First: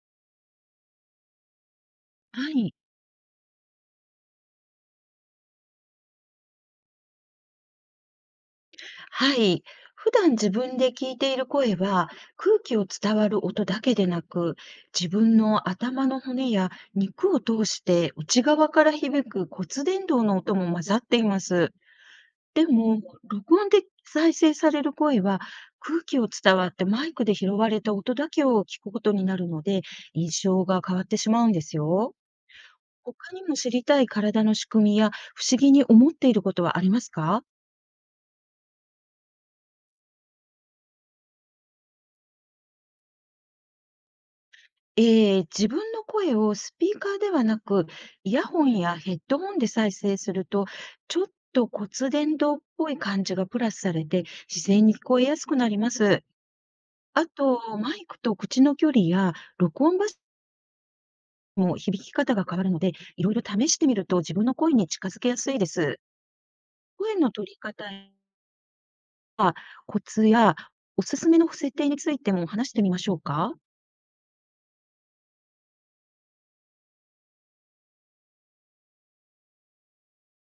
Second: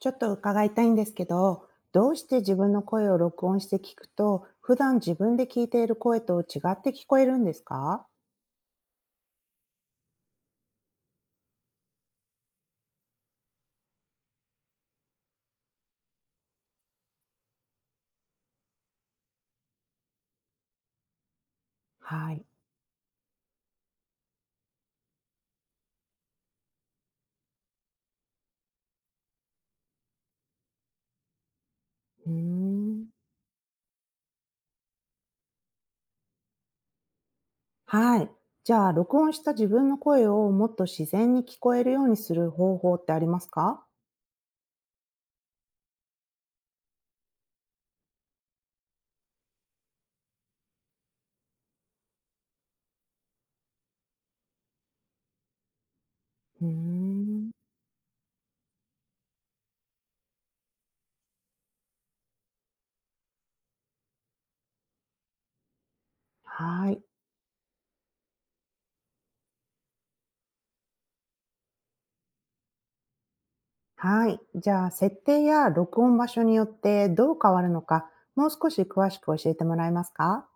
ちょっと伺いたいんですけど、どうしては自分い。の声を録音して聞くと、普段自分で聞いている声と違って聞こえるんですか？はい。普段自分で聞いている声は、空気を伝わる音だけでなく、自分の頭の骨や肉を通して内側から響く骨伝導の音も混ざっています。はい。でも、録音で再生される声は、空気を伝わってマイクで拾われた音だけを聞くことになるので、印象が変わってしまうんですよ。うーん。他にも知りたい体の仕組みや不思議に思っていることはありますか？はい。じゃあ、録音した自分の声をもっと自然に聞こえるようにする方法ってありますか？ええ、自分の声をスピーカーではなく、イヤホンやヘッドホンで再生すると、ちょっと骨伝導っぽい感じがプラスされて、自然に聞こえやすくなります。うーあん。と、マイクと口の距離や録音場所も響き方が変わるので、いろいろ試してみると自分の声に近づけやすいです。はい。声の取り方、コツやおすすめの設定についても話してみましょうか。はい。じゃあ、設定や録音場所によってどう変わるのか、もう少し詳しく教えてもらえますか？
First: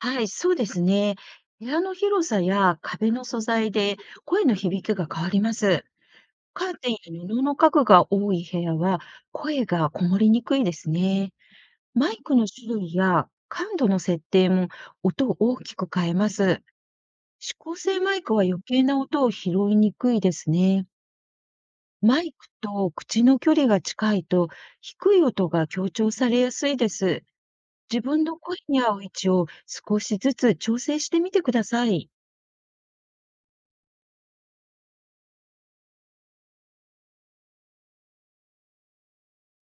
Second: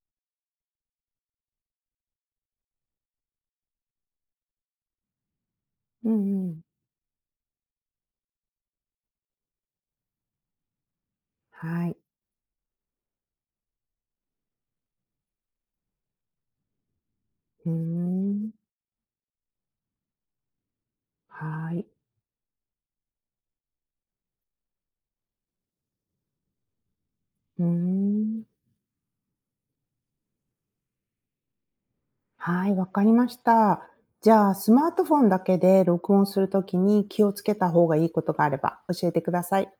はい、そうですね。部屋の広さや壁の素材で声の響きが変わります。うんうん。カーテンや布の家具が多い部屋は声がこもりにくいですね。はい。マイクの種類や感度の設定も音を大きく変えます。指うー向性マイクはん。余計な音を拾いにくいですね。はい。マイクと口の距離が近いと低い音が強調されやすいです。うー自分のん。声に合う位置を少しずつ調整してみてください。はい、わかりました。じゃあ、スマートフォンだけで録音するときに気をつけた方がいいことがあれば教えてください。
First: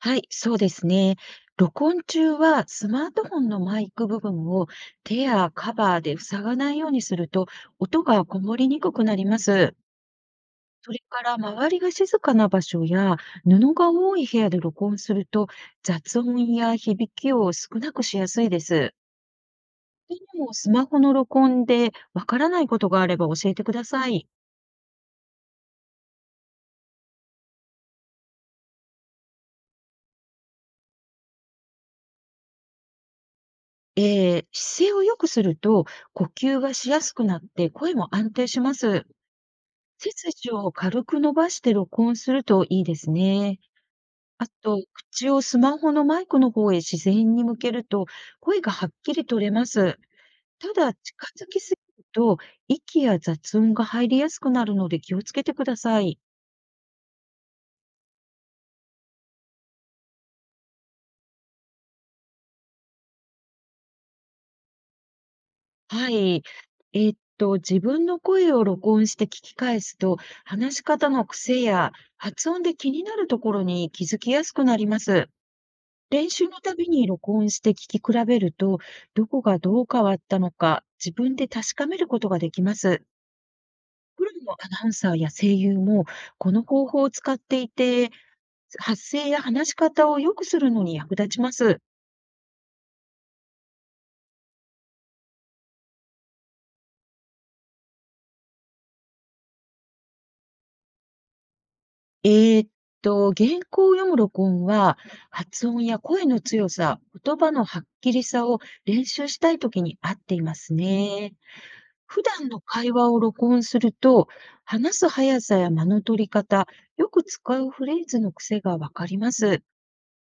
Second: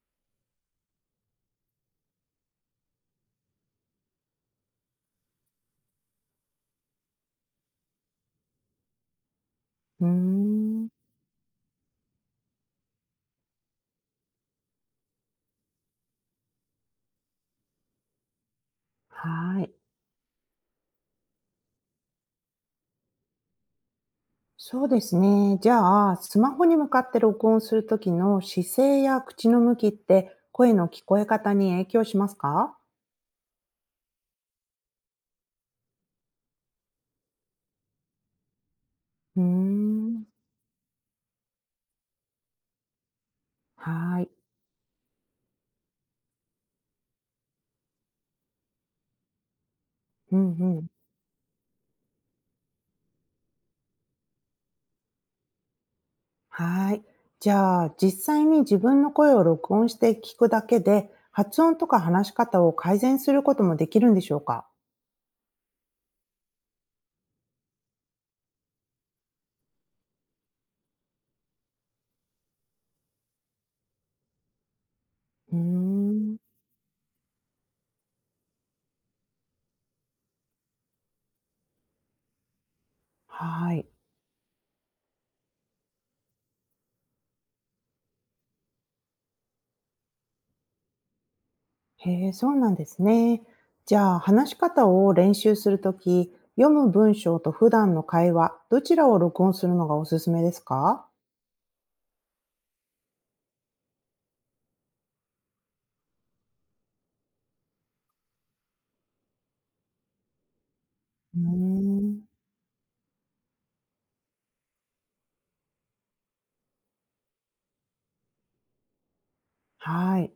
はい、そうですね。録音中はスマートフォンのマイク部分を手やカバーで塞がないようにすると音がこもりにくくなります。うーん、それから周りが静かな場所や布が多い部屋で録音すると雑音や響きを少なくしやすいです。はい。でもスマホの録音でわからないことがあれば教えてください。そうですね。じゃあ、スマホに向かって録音するときの姿勢や口の向きって声の聞こえ方に影響しますか？姿勢を良くすると呼吸がしやすくなって声も安定します。うー背ん、筋を軽く伸ばして録音するといいですね。はい。あと、口をスマホのマイクの方へ自然に向けると、声がはっきり取れます。うんたうん。だ、近づきすぎると、息や雑音が入りやすくなるので気をつけてください。はい。じゃあ、実際に自分の声を録音して聞くだけで、発音とか話し方を改善することもできるんでしょうか？はい。自分の声を録音して聞き返すと、話し方の癖や発音で気になるところに気づきやすくなります。うー練ん、習のたびに録音して聞き比べると、どこがどう変わったのか、自分で確かめることができます。はい。プロのアナウンサーや声優も、この方法を使っていて、発声や話し方を良くするのに役立ちます。へえ、そうなんですね。じゃあ、話し方を練習するとき、読む文章と普段の会話、どちらを録音するのがおすすめですか？えーっ原稿を読む録音は、発音や声の強さ、言葉のはっきりさを練習したいときに合っていますね。うー普ん、段の会話を録音すると、話す速さや間の取り方、よく使うフレーズの癖がわかります。はい。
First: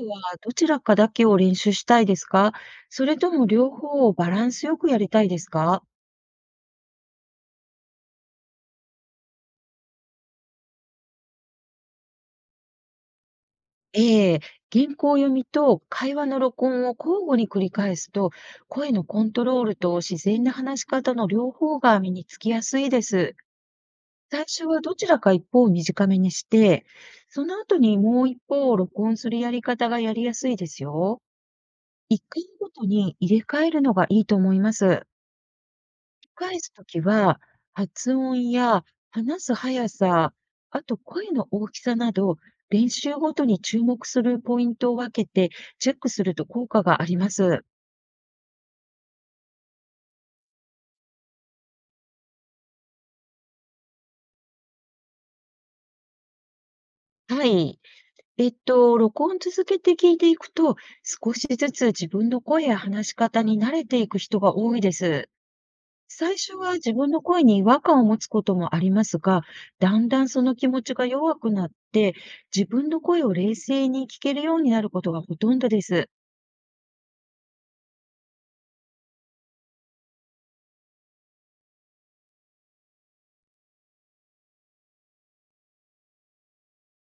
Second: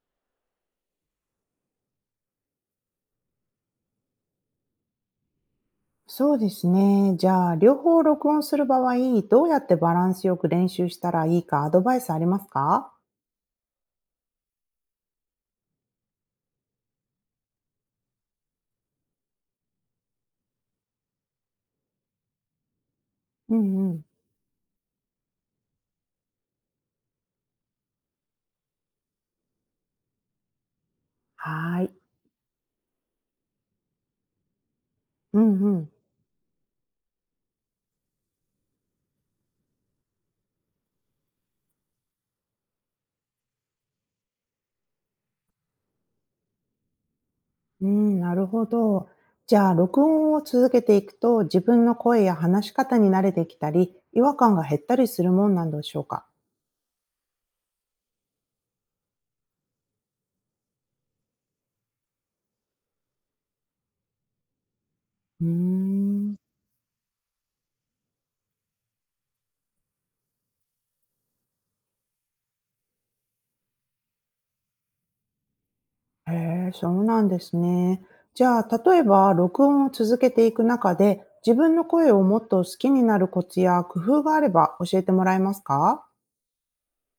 今はどちらかだけを練習したいですか？それとも両方をバランスよくやりたいですか？そうですね。じゃあ、両方録音する場合、どうやってバランスよく練習したらいいかアドバイスありますか？ええ、原稿読みと会話の録音を交互に繰り返すと、声のコントロールと自然な話し方の両方が身につきやすいです。うんうん。最初はどちらか一方を短めにして、その後にもう一方を録音するやり方がやりやすいですよ。はい。一回ごとに入れ替えるのがいいと思います。うんうん。返すときは、発音や話す速さ、あと声の大きさなど、練習ごとに注目するポイントを分けてチェックすると効果があります。うん、なるほど。じゃあ、録音を続けていくと、自分の声や話し方に慣れてきたり、違和感が減ったりするもんなんでしょうか？はい。録音続けて聞いていくと、少しずつ自分の声や話し方に慣れていく人が多いです。うー最ん。初は自分の声に違和感を持つこともありますが、だんだんその気持ちが弱くなって、自分の声を冷静に聞けるようになることがほとんどです。へえ、そうなんですね。じゃあ、例えば録音を続けていく中で、自分の声をもっと好きになるコツや工夫があれば教えてもらえますか？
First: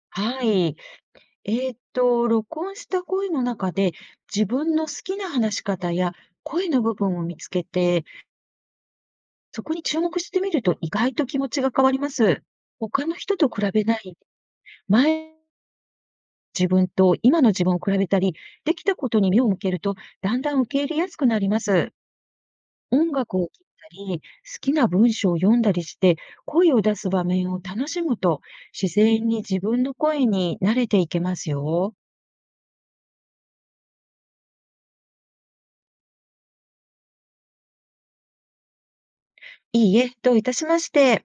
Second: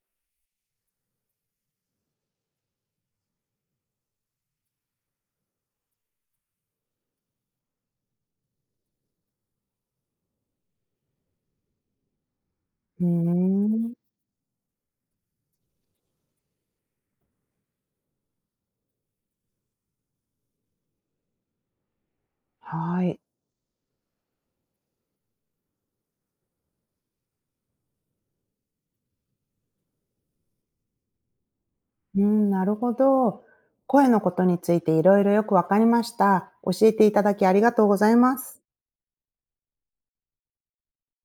はい。録音した声の中で自分の好きな話し方や声の部分を見つけて、そこに注目してみると意外と気持ちが変わります。う他ーの人と比べん、ない、前の自分と今の自分を比べたり、できたことに目を向けると、だんだん受け入れやすくなります。は音い。楽を聴いたり、好きな文章を読んだりして、声を出す場面を楽しむと、自然に自分の声に慣れていけますよ。うん、なるほど。声のことについていろいろよくわかりました。教えていただきありがとうございます。いいえ、どういたしまして。